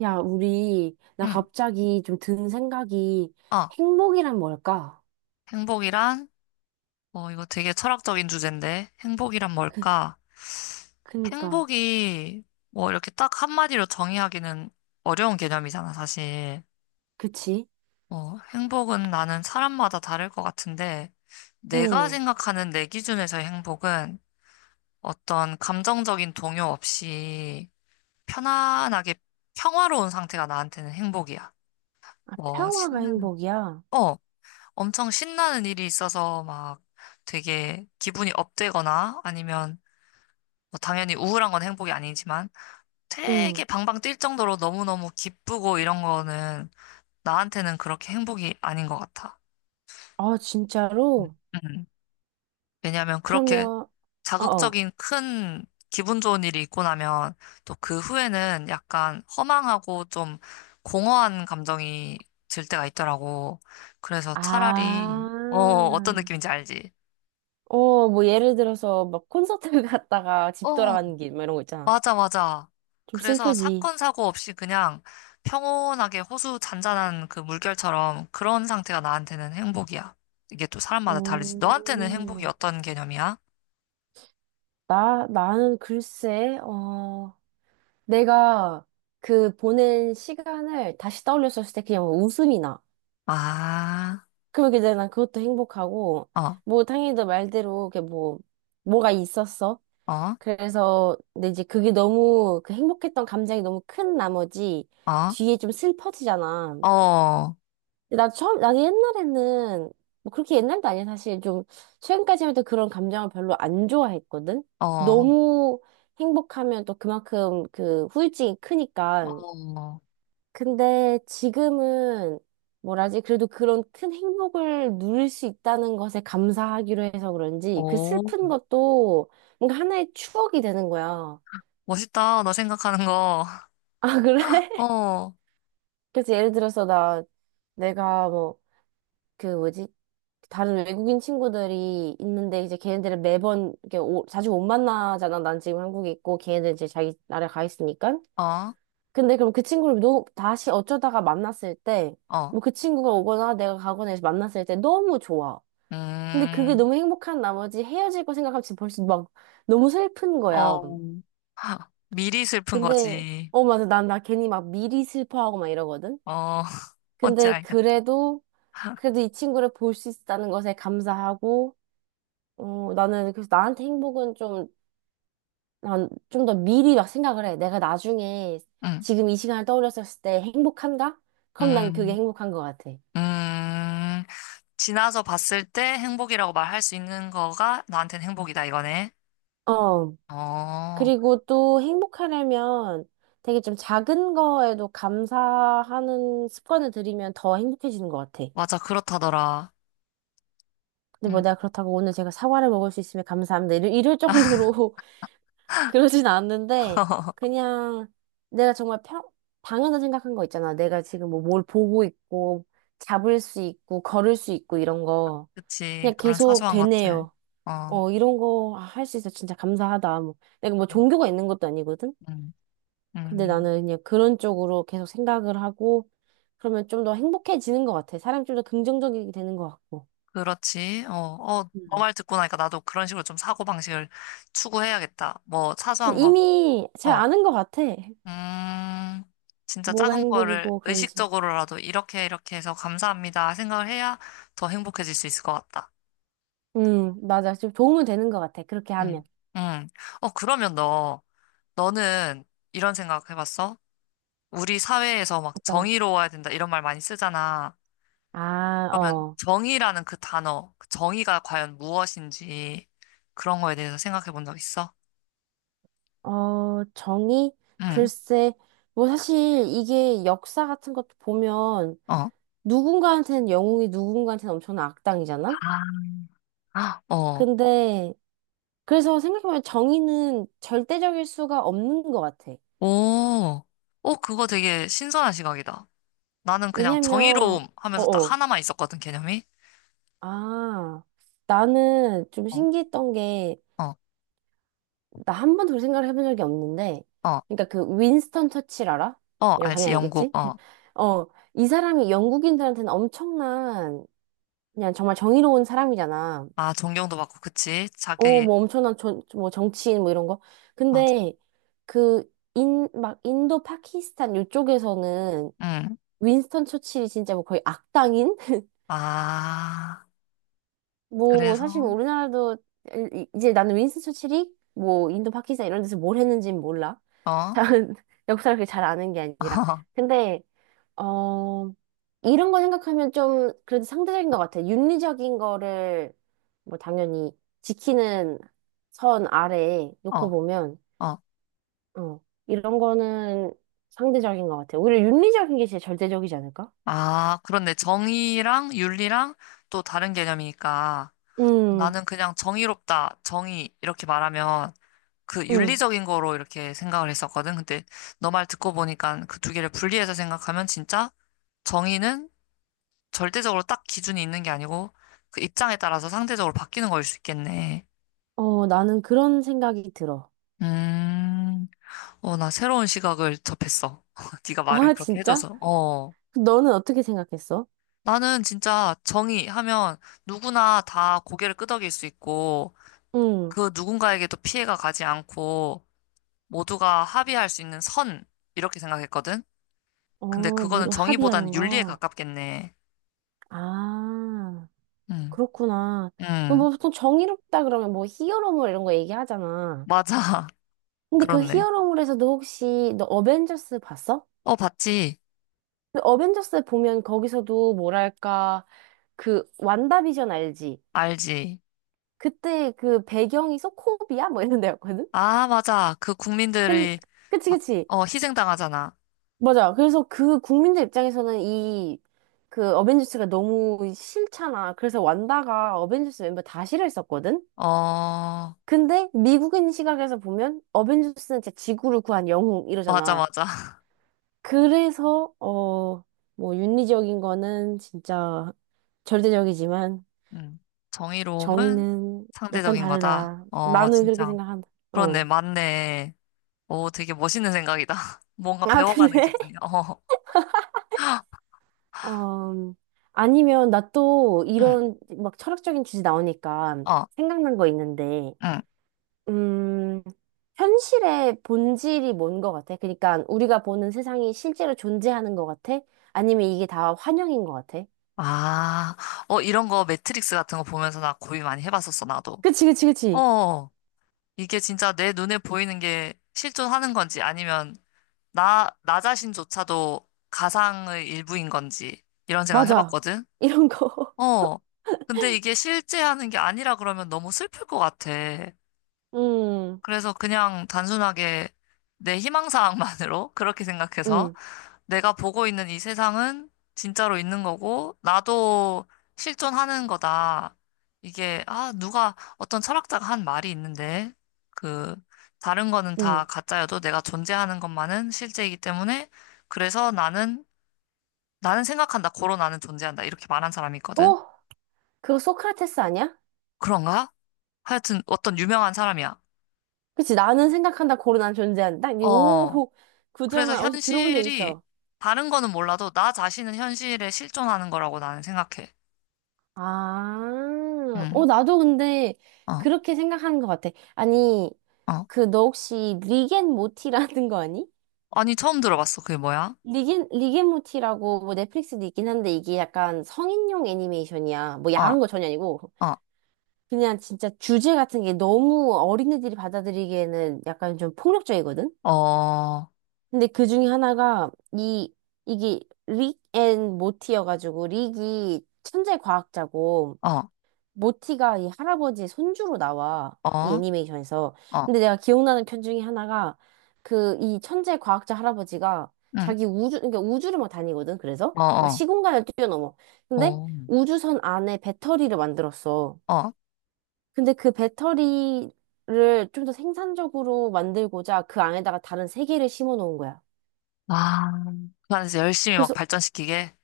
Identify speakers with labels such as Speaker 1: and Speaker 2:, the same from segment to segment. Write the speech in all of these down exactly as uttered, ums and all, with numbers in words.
Speaker 1: 야, 우리, 나
Speaker 2: 응.
Speaker 1: 갑자기 좀 든 생각이
Speaker 2: 어,
Speaker 1: 행복이란 뭘까?
Speaker 2: 행복이란? 어, 이거 되게 철학적인 주제인데. 행복이란
Speaker 1: 그,
Speaker 2: 뭘까?
Speaker 1: 그니까,
Speaker 2: 행복이 뭐 이렇게 딱 한마디로 정의하기는 어려운 개념이잖아, 사실.
Speaker 1: 그치?
Speaker 2: 어, 행복은 나는 사람마다 다를 것 같은데, 내가
Speaker 1: 응.
Speaker 2: 생각하는 내 기준에서의 행복은 어떤 감정적인 동요 없이 편안하게 평화로운 상태가 나한테는 행복이야.
Speaker 1: 아,
Speaker 2: 뭐,
Speaker 1: 평화가
Speaker 2: 신나는,
Speaker 1: 행복이야.
Speaker 2: 어, 엄청 신나는 일이 있어서 막 되게 기분이 업되거나 아니면 뭐 당연히 우울한 건 행복이 아니지만
Speaker 1: 응.
Speaker 2: 되게 방방 뛸 정도로 너무너무 기쁘고 이런 거는 나한테는 그렇게 행복이 아닌 것 같아.
Speaker 1: 아,
Speaker 2: 음.
Speaker 1: 진짜로?
Speaker 2: 음. 왜냐하면 그렇게
Speaker 1: 그러면, 어어.
Speaker 2: 자극적인 큰 기분 좋은 일이 있고 나면 또 그 후에는 약간 허망하고 좀 공허한 감정이 들 때가 있더라고. 그래서 차라리
Speaker 1: 아,
Speaker 2: 어, 어떤 느낌인지 알지?
Speaker 1: 어, 뭐, 예를 들어서, 막, 콘서트 갔다가 집
Speaker 2: 어,
Speaker 1: 돌아가는 길, 막 이런 거 있잖아.
Speaker 2: 맞아, 맞아.
Speaker 1: 좀
Speaker 2: 그래서
Speaker 1: 슬프지.
Speaker 2: 사건, 사고 없이 그냥 평온하게 호수 잔잔한 그 물결처럼 그런 상태가 나한테는 행복이야. 이게 또 사람마다 다르지. 너한테는 행복이
Speaker 1: 오,
Speaker 2: 어떤 개념이야?
Speaker 1: 나, 나는 글쎄, 어, 내가 그 보낸 시간을 다시 떠올렸을 때 그냥 뭐 웃음이 나.
Speaker 2: 아,
Speaker 1: 그러게 이제 난 그것도 행복하고,
Speaker 2: 어,
Speaker 1: 뭐 당연히 너 말대로 그 뭐, 뭐가 있었어.
Speaker 2: 어,
Speaker 1: 그래서 근데 이제 그게 너무 그 행복했던 감정이 너무 큰 나머지
Speaker 2: 어,
Speaker 1: 뒤에 좀 슬퍼지잖아.
Speaker 2: 어,
Speaker 1: 근데 나 처음, 나도 옛날에는 뭐 그렇게 옛날도 아니야. 사실 좀 최근까지만 해도 그런 감정을 별로 안 좋아했거든.
Speaker 2: 어,
Speaker 1: 너무 행복하면 또 그만큼 그 후유증이 크니까.
Speaker 2: 어,
Speaker 1: 근데 지금은 뭐라지? 그래도 그런 큰 행복을 누릴 수 있다는 것에 감사하기로 해서 그런지 그
Speaker 2: 오,
Speaker 1: 슬픈 것도 뭔가 하나의 추억이 되는 거야.
Speaker 2: 멋있다. 너 생각하는 거.
Speaker 1: 아, 그래? 그래서 예를 들어서 나 내가 뭐 그 뭐지? 다른 외국인 친구들이 있는데 이제 걔네들은 매번 이렇게 오- 자주 못 만나잖아. 난 지금 한국에 있고 걔네들 이제 자기 나라에 가 있으니까.
Speaker 2: 어, 어,
Speaker 1: 근데 그럼 그 친구를 너, 다시 어쩌다가 만났을 때,
Speaker 2: 어,
Speaker 1: 뭐 그 친구가 오거나 내가 가거나 해서 만났을 때 너무 좋아. 근데 그게
Speaker 2: 음,
Speaker 1: 너무 행복한 나머지 헤어질 거 생각하면 지금 벌써 막 너무 슬픈 거야.
Speaker 2: 어, 미리 슬픈
Speaker 1: 근데,
Speaker 2: 거지.
Speaker 1: 어, 맞아. 난, 나 괜히 막 미리 슬퍼하고 막 이러거든?
Speaker 2: 어, 뭔지
Speaker 1: 근데
Speaker 2: 알겠다.
Speaker 1: 그래도, 그래도 이 친구를 볼 수 있다는 것에 감사하고, 어, 나는 그래서 나한테 행복은 좀, 난 좀 더 미리 막 생각을 해. 내가 나중에
Speaker 2: 응,
Speaker 1: 지금 이 시간을 떠올렸을 때 행복한가? 그럼 난 그게
Speaker 2: 음.
Speaker 1: 행복한 것 같아.
Speaker 2: 음, 지나서 봤을 때 행복이라고 말할 수 있는 거가 나한테는 음. 행복이다, 이거네.
Speaker 1: 어,
Speaker 2: 어,
Speaker 1: 그리고 또 행복하려면 되게 좀 작은 거에도 감사하는 습관을 들이면 더 행복해지는 것 같아.
Speaker 2: 맞아, 그렇다더라.
Speaker 1: 근데 뭐
Speaker 2: 음,
Speaker 1: 내가 그렇다고 오늘 제가 사과를 먹을 수 있으면 감사합니다. 이럴, 이럴 정도로 그러진 않는데, 그냥 내가 정말 평, 당연하다 생각한 거 있잖아. 내가 지금 뭐 뭘 보고 있고, 잡을 수 있고, 걸을 수 있고, 이런 거.
Speaker 2: 그치.
Speaker 1: 그냥
Speaker 2: 그런
Speaker 1: 계속
Speaker 2: 사소한 것들.
Speaker 1: 되네요.
Speaker 2: 어,
Speaker 1: 어, 이런 거 할 수 있어. 진짜 감사하다. 뭐. 내가 뭐 종교가 있는 것도 아니거든?
Speaker 2: 음,
Speaker 1: 근데
Speaker 2: 음,
Speaker 1: 나는 그냥 그런 쪽으로 계속 생각을 하고 그러면 좀 더 행복해지는 것 같아. 사람이 좀 더 긍정적이 되는 것 같고.
Speaker 2: 그렇지. 어, 어, 너
Speaker 1: 음.
Speaker 2: 말 듣고 나니까 나도 그런 식으로 좀 사고방식을 추구해야겠다. 뭐, 사소한
Speaker 1: 근데
Speaker 2: 거.
Speaker 1: 이미 잘
Speaker 2: 어,
Speaker 1: 아는 것 같아.
Speaker 2: 음, 진짜
Speaker 1: 뭐가
Speaker 2: 작은 거를
Speaker 1: 행복이고 그런지.
Speaker 2: 의식적으로라도 이렇게 이렇게 해서 감사합니다 생각을 해야 더 행복해질 수 있을 것 같다.
Speaker 1: 음, 맞아. 좀 도움은 되는 것 같아. 그렇게
Speaker 2: 응,
Speaker 1: 하면.
Speaker 2: 응. 어, 그러면 너, 너는 이런 생각 해봤어? 우리 사회에서 막
Speaker 1: 어떤?
Speaker 2: 정의로워야 된다 이런 말 많이 쓰잖아.
Speaker 1: 아,
Speaker 2: 그러면
Speaker 1: 어.
Speaker 2: 정의라는 그 단어, 그 정의가 과연 무엇인지 그런 거에 대해서 생각해 본 적 있어?
Speaker 1: 어, 정의?
Speaker 2: 응,
Speaker 1: 글쎄. 뭐 사실 이게 역사 같은 것도 보면
Speaker 2: 어.
Speaker 1: 누군가한테는 영웅이 누군가한테는 엄청난 악당이잖아?
Speaker 2: 아, 어,
Speaker 1: 근데 그래서 생각해보면 정의는 절대적일 수가 없는 것 같아.
Speaker 2: 오, 오, 그거 되게 신선한 시각이다. 나는 그냥
Speaker 1: 왜냐면,
Speaker 2: 정의로움 하면서 딱
Speaker 1: 어어.
Speaker 2: 하나만 있었거든, 개념이.
Speaker 1: 아, 나는 좀
Speaker 2: 어,
Speaker 1: 신기했던 게,
Speaker 2: 어,
Speaker 1: 나 한 번도 그렇게 생각을 해본 적이 없는데,
Speaker 2: 어,
Speaker 1: 그러니까 그 윈스턴 처칠 알아?
Speaker 2: 어,
Speaker 1: 이거
Speaker 2: 알지,
Speaker 1: 당연히
Speaker 2: 영국,
Speaker 1: 알겠지?
Speaker 2: 어.
Speaker 1: 어, 이 사람이 영국인들한테는 엄청난, 그냥 정말 정의로운 사람이잖아.
Speaker 2: 아, 존경도 받고, 그치?
Speaker 1: 어,
Speaker 2: 자기,
Speaker 1: 뭐 엄청난 저, 뭐 정치인 뭐 이런 거.
Speaker 2: 맞아.
Speaker 1: 근데, 그, 인, 막 인도 파키스탄 이쪽에서는
Speaker 2: 응.
Speaker 1: 윈스턴 처칠이 진짜 뭐 거의 악당인?
Speaker 2: 아,
Speaker 1: 뭐
Speaker 2: 그래서,
Speaker 1: 사실 뭐 우리나라도 이- 이제 나는 윈스턴 처칠이 뭐 인도 파키스탄 이런 데서 뭘 했는지는 몰라.
Speaker 2: 어,
Speaker 1: 잘 역사를 그렇게 잘 아는 게 아니라. 근데 어 이런 거 생각하면 좀 그래도 상대적인 것 같아. 윤리적인 거를 뭐 당연히 지키는 선 아래에 놓고
Speaker 2: 어,
Speaker 1: 보면
Speaker 2: 어.
Speaker 1: 어 이런 거는 상대적인 것 같아. 오히려 윤리적인 게 제일 절대적이지 않을까?
Speaker 2: 아, 그렇네. 정의랑 윤리랑 또 다른 개념이니까
Speaker 1: 음,
Speaker 2: 나는 그냥 정의롭다, 정의 이렇게 말하면 그
Speaker 1: 음.
Speaker 2: 윤리적인 거로 이렇게 생각을 했었거든. 근데 너 말 듣고 보니까 그 두 개를 분리해서 생각하면 진짜 정의는 절대적으로 딱 기준이 있는 게 아니고 그 입장에 따라서 상대적으로 바뀌는 거일 수 있겠네.
Speaker 1: 어, 나는 그런 생각이 들어.
Speaker 2: 음, 어, 나 새로운 시각을 접했어. 네가 말을
Speaker 1: 아,
Speaker 2: 그렇게
Speaker 1: 진짜?
Speaker 2: 해줘서. 어.
Speaker 1: 너는 어떻게 생각했어?
Speaker 2: 나는 진짜 정의 하면 누구나 다 고개를 끄덕일 수 있고
Speaker 1: 응.
Speaker 2: 그 누군가에게도 피해가 가지 않고 모두가 합의할 수 있는 선 이렇게 생각했거든. 근데
Speaker 1: 어,
Speaker 2: 그거는
Speaker 1: 뭐 합의하는
Speaker 2: 정의보다는 윤리에
Speaker 1: 거.
Speaker 2: 가깝겠네.
Speaker 1: 아,
Speaker 2: 응,
Speaker 1: 그렇구나. 뭐
Speaker 2: 응,
Speaker 1: 보통 정의롭다 그러면 뭐 히어로물 이런 거 얘기하잖아.
Speaker 2: 맞아.
Speaker 1: 근데 그
Speaker 2: 그렇네.
Speaker 1: 히어로물에서도 혹시 너 어벤져스 봤어?
Speaker 2: 어, 봤지?
Speaker 1: 근데 어벤져스 보면 거기서도 뭐랄까 그 완다비전 알지?
Speaker 2: 알지?
Speaker 1: 그때 그 배경이 소코비아 뭐 이런 데였거든?
Speaker 2: 아, 맞아. 그
Speaker 1: 근
Speaker 2: 국민들이
Speaker 1: 그치,
Speaker 2: 막,
Speaker 1: 그치.
Speaker 2: 어, 희생당하잖아.
Speaker 1: 맞아. 그래서 그 국민들 입장에서는 이 그 어벤져스가 너무 싫잖아. 그래서 완다가 어벤져스 멤버 다 싫어했었거든.
Speaker 2: 어,
Speaker 1: 근데 미국인 시각에서 보면 어벤져스는 진짜 지구를 구한 영웅
Speaker 2: 맞아,
Speaker 1: 이러잖아.
Speaker 2: 맞아.
Speaker 1: 그래서 어 뭐 윤리적인 거는 진짜 절대적이지만
Speaker 2: 응. 정의로움은
Speaker 1: 정의는 약간
Speaker 2: 상대적인 거다.
Speaker 1: 다르다.
Speaker 2: 어,
Speaker 1: 나는 그렇게
Speaker 2: 진짜.
Speaker 1: 생각한다.
Speaker 2: 그렇네,
Speaker 1: 어.
Speaker 2: 맞네. 오, 되게 멋있는 생각이다. 뭔가
Speaker 1: 아,
Speaker 2: 배워가는
Speaker 1: 그래?
Speaker 2: 기분이야. 어,
Speaker 1: 음, 아니면 나 또
Speaker 2: 응,
Speaker 1: 이런 막 철학적인 주제 나오니까
Speaker 2: 어,
Speaker 1: 생각난 거 있는데,
Speaker 2: 응.
Speaker 1: 음, 현실의 본질이 뭔 것 같아? 그러니까 우리가 보는 세상이 실제로 존재하는 것 같아? 아니면 이게 다 환영인 것 같아?
Speaker 2: 아, 어, 이런 거 매트릭스 같은 거 보면서 나 고민 많이 해봤었어, 나도.
Speaker 1: 그치, 그치, 그치.
Speaker 2: 어, 이게 진짜 내 눈에 보이는 게 실존하는 건지 아니면 나, 나 자신조차도 가상의 일부인 건지 이런 생각
Speaker 1: 맞아.
Speaker 2: 해봤거든?
Speaker 1: 이런 거.
Speaker 2: 어, 근데 이게 실제 하는 게 아니라 그러면 너무 슬플 것 같아.
Speaker 1: 음,
Speaker 2: 그래서 그냥 단순하게 내 희망사항만으로 그렇게 생각해서
Speaker 1: 음,
Speaker 2: 내가 보고 있는 이 세상은 진짜로 있는 거고, 나도 실존하는 거다. 이게, 아, 누가, 어떤 철학자가 한 말이 있는데, 그, 다른 거는 다
Speaker 1: 음.
Speaker 2: 가짜여도 내가 존재하는 것만은 실제이기 때문에, 그래서 나는, 나는 생각한다. 고로 나는 존재한다. 이렇게 말한 사람이 있거든.
Speaker 1: 어? 그거 소크라테스 아니야?
Speaker 2: 그런가? 하여튼 어떤 유명한 사람이야.
Speaker 1: 그치, 나는 생각한다, 고로 난 존재한다. 이
Speaker 2: 어,
Speaker 1: 오,
Speaker 2: 그래서
Speaker 1: 구절만 어디서 들어본 적
Speaker 2: 현실이,
Speaker 1: 있어.
Speaker 2: 다른 거는 몰라도 나 자신은 현실에 실존하는 거라고 나는 생각해.
Speaker 1: 아,
Speaker 2: 응,
Speaker 1: 어, 나도 근데
Speaker 2: 어,
Speaker 1: 그렇게 생각하는 것 같아. 아니,
Speaker 2: 어.
Speaker 1: 그, 너 혹시 리겐 모티라는 거 아니?
Speaker 2: 아니, 처음 들어봤어. 그게 뭐야?
Speaker 1: 리겐, 리겐 모티라고 뭐 넷플릭스도 있긴 한데 이게 약간 성인용 애니메이션이야. 뭐
Speaker 2: 어,
Speaker 1: 야한 거 전혀 아니고.
Speaker 2: 어,
Speaker 1: 그냥 진짜 주제 같은 게 너무 어린애들이 받아들이기에는 약간 좀 폭력적이거든?
Speaker 2: 어,
Speaker 1: 근데 그 중에 하나가 이, 이게 릭 앤 모티여가지고 릭이 천재 과학자고
Speaker 2: 어,
Speaker 1: 모티가 이 할아버지 손주로 나와.
Speaker 2: 어,
Speaker 1: 이 애니메이션에서.
Speaker 2: 어,
Speaker 1: 근데 내가 기억나는 편 중에 하나가 그 이 천재 과학자 할아버지가
Speaker 2: 응,
Speaker 1: 자기 우주, 그러니까 우주를 막 다니거든. 그래서
Speaker 2: 어,
Speaker 1: 막
Speaker 2: 어,
Speaker 1: 시공간을 뛰어넘어. 근데
Speaker 2: 어,
Speaker 1: 우주선 안에 배터리를 만들었어.
Speaker 2: 어.
Speaker 1: 근데 그 배터리를 좀 더 생산적으로 만들고자 그 안에다가 다른 세계를 심어 놓은 거야.
Speaker 2: 아, 그 안에서 열심히 막
Speaker 1: 그래서
Speaker 2: 발전시키게.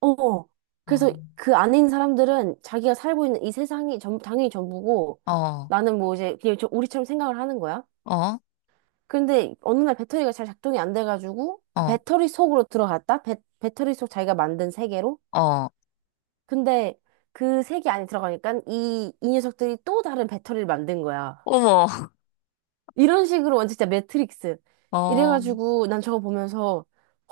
Speaker 1: 어.
Speaker 2: 어,
Speaker 1: 그래서 그 안에 있는 사람들은 자기가 살고 있는 이 세상이 전, 당연히 전부고
Speaker 2: 어,
Speaker 1: 나는 뭐 이제 그냥 저 우리처럼 생각을 하는 거야.
Speaker 2: 어,
Speaker 1: 근데 어느 날 배터리가 잘 작동이 안 돼가지고 그
Speaker 2: 어,
Speaker 1: 배터리 속으로 들어갔다? 배, 배터리 속 자기가 만든 세계로?
Speaker 2: 어.
Speaker 1: 근데 그 세계 안에 들어가니까 이, 이 녀석들이 또 다른 배터리를 만든 거야.
Speaker 2: 어머,
Speaker 1: 이런 식으로 완전 진짜 매트릭스.
Speaker 2: 어,
Speaker 1: 이래가지고 난 저거 보면서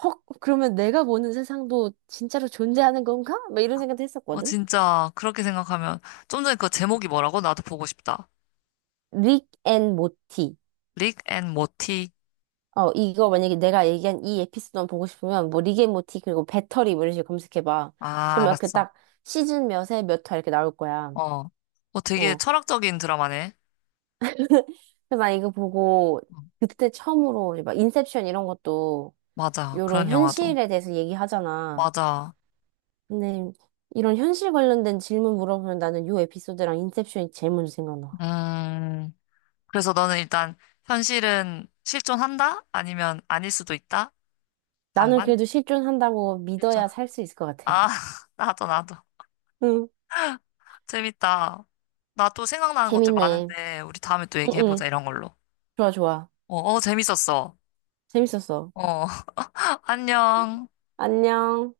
Speaker 1: 헉, 그러면 내가 보는 세상도 진짜로 존재하는 건가? 막 이런 생각도
Speaker 2: 어,
Speaker 1: 했었거든.
Speaker 2: 진짜, 그렇게 생각하면, 좀 전에 그 제목이 뭐라고? 나도 보고 싶다.
Speaker 1: 릭 앤 모티.
Speaker 2: 릭 앤 모티.
Speaker 1: 어, 이거 만약에 내가 얘기한 이 에피소드만 보고 싶으면 뭐 릭 앤 모티 그리고 배터리 뭐 이런 식으로 검색해봐.
Speaker 2: 아,
Speaker 1: 그러면 그
Speaker 2: 알았어.
Speaker 1: 딱 시즌 몇에 몇 화 이렇게 나올 거야.
Speaker 2: 어, 어, 되게
Speaker 1: 어.
Speaker 2: 철학적인 드라마네.
Speaker 1: 그래서 나 이거 보고
Speaker 2: 어,
Speaker 1: 그때 처음으로 이제 막 인셉션 이런 것도
Speaker 2: 맞아.
Speaker 1: 이런
Speaker 2: 그런 영화도.
Speaker 1: 현실에 대해서 얘기하잖아.
Speaker 2: 맞아.
Speaker 1: 근데 이런 현실 관련된 질문 물어보면 나는 요 에피소드랑 인셉션이 제일 먼저 생각나.
Speaker 2: 음. 그래서 너는 일단 현실은 실존한다? 아니면 아닐 수도 있다?
Speaker 1: 나는
Speaker 2: 반반?
Speaker 1: 그래도 실존한다고
Speaker 2: 실존.
Speaker 1: 믿어야
Speaker 2: 한
Speaker 1: 살 수 있을 것 같아.
Speaker 2: 아, 나도 나도.
Speaker 1: 응.
Speaker 2: 재밌다. 나 또 생각나는 것들
Speaker 1: 재밌네.
Speaker 2: 많은데 우리 다음에 또
Speaker 1: 응,
Speaker 2: 얘기해보자
Speaker 1: 응.
Speaker 2: 이런 걸로.
Speaker 1: 좋아, 좋아.
Speaker 2: 어, 어, 재밌었어.
Speaker 1: 재밌었어.
Speaker 2: 어, 안녕.
Speaker 1: 안녕.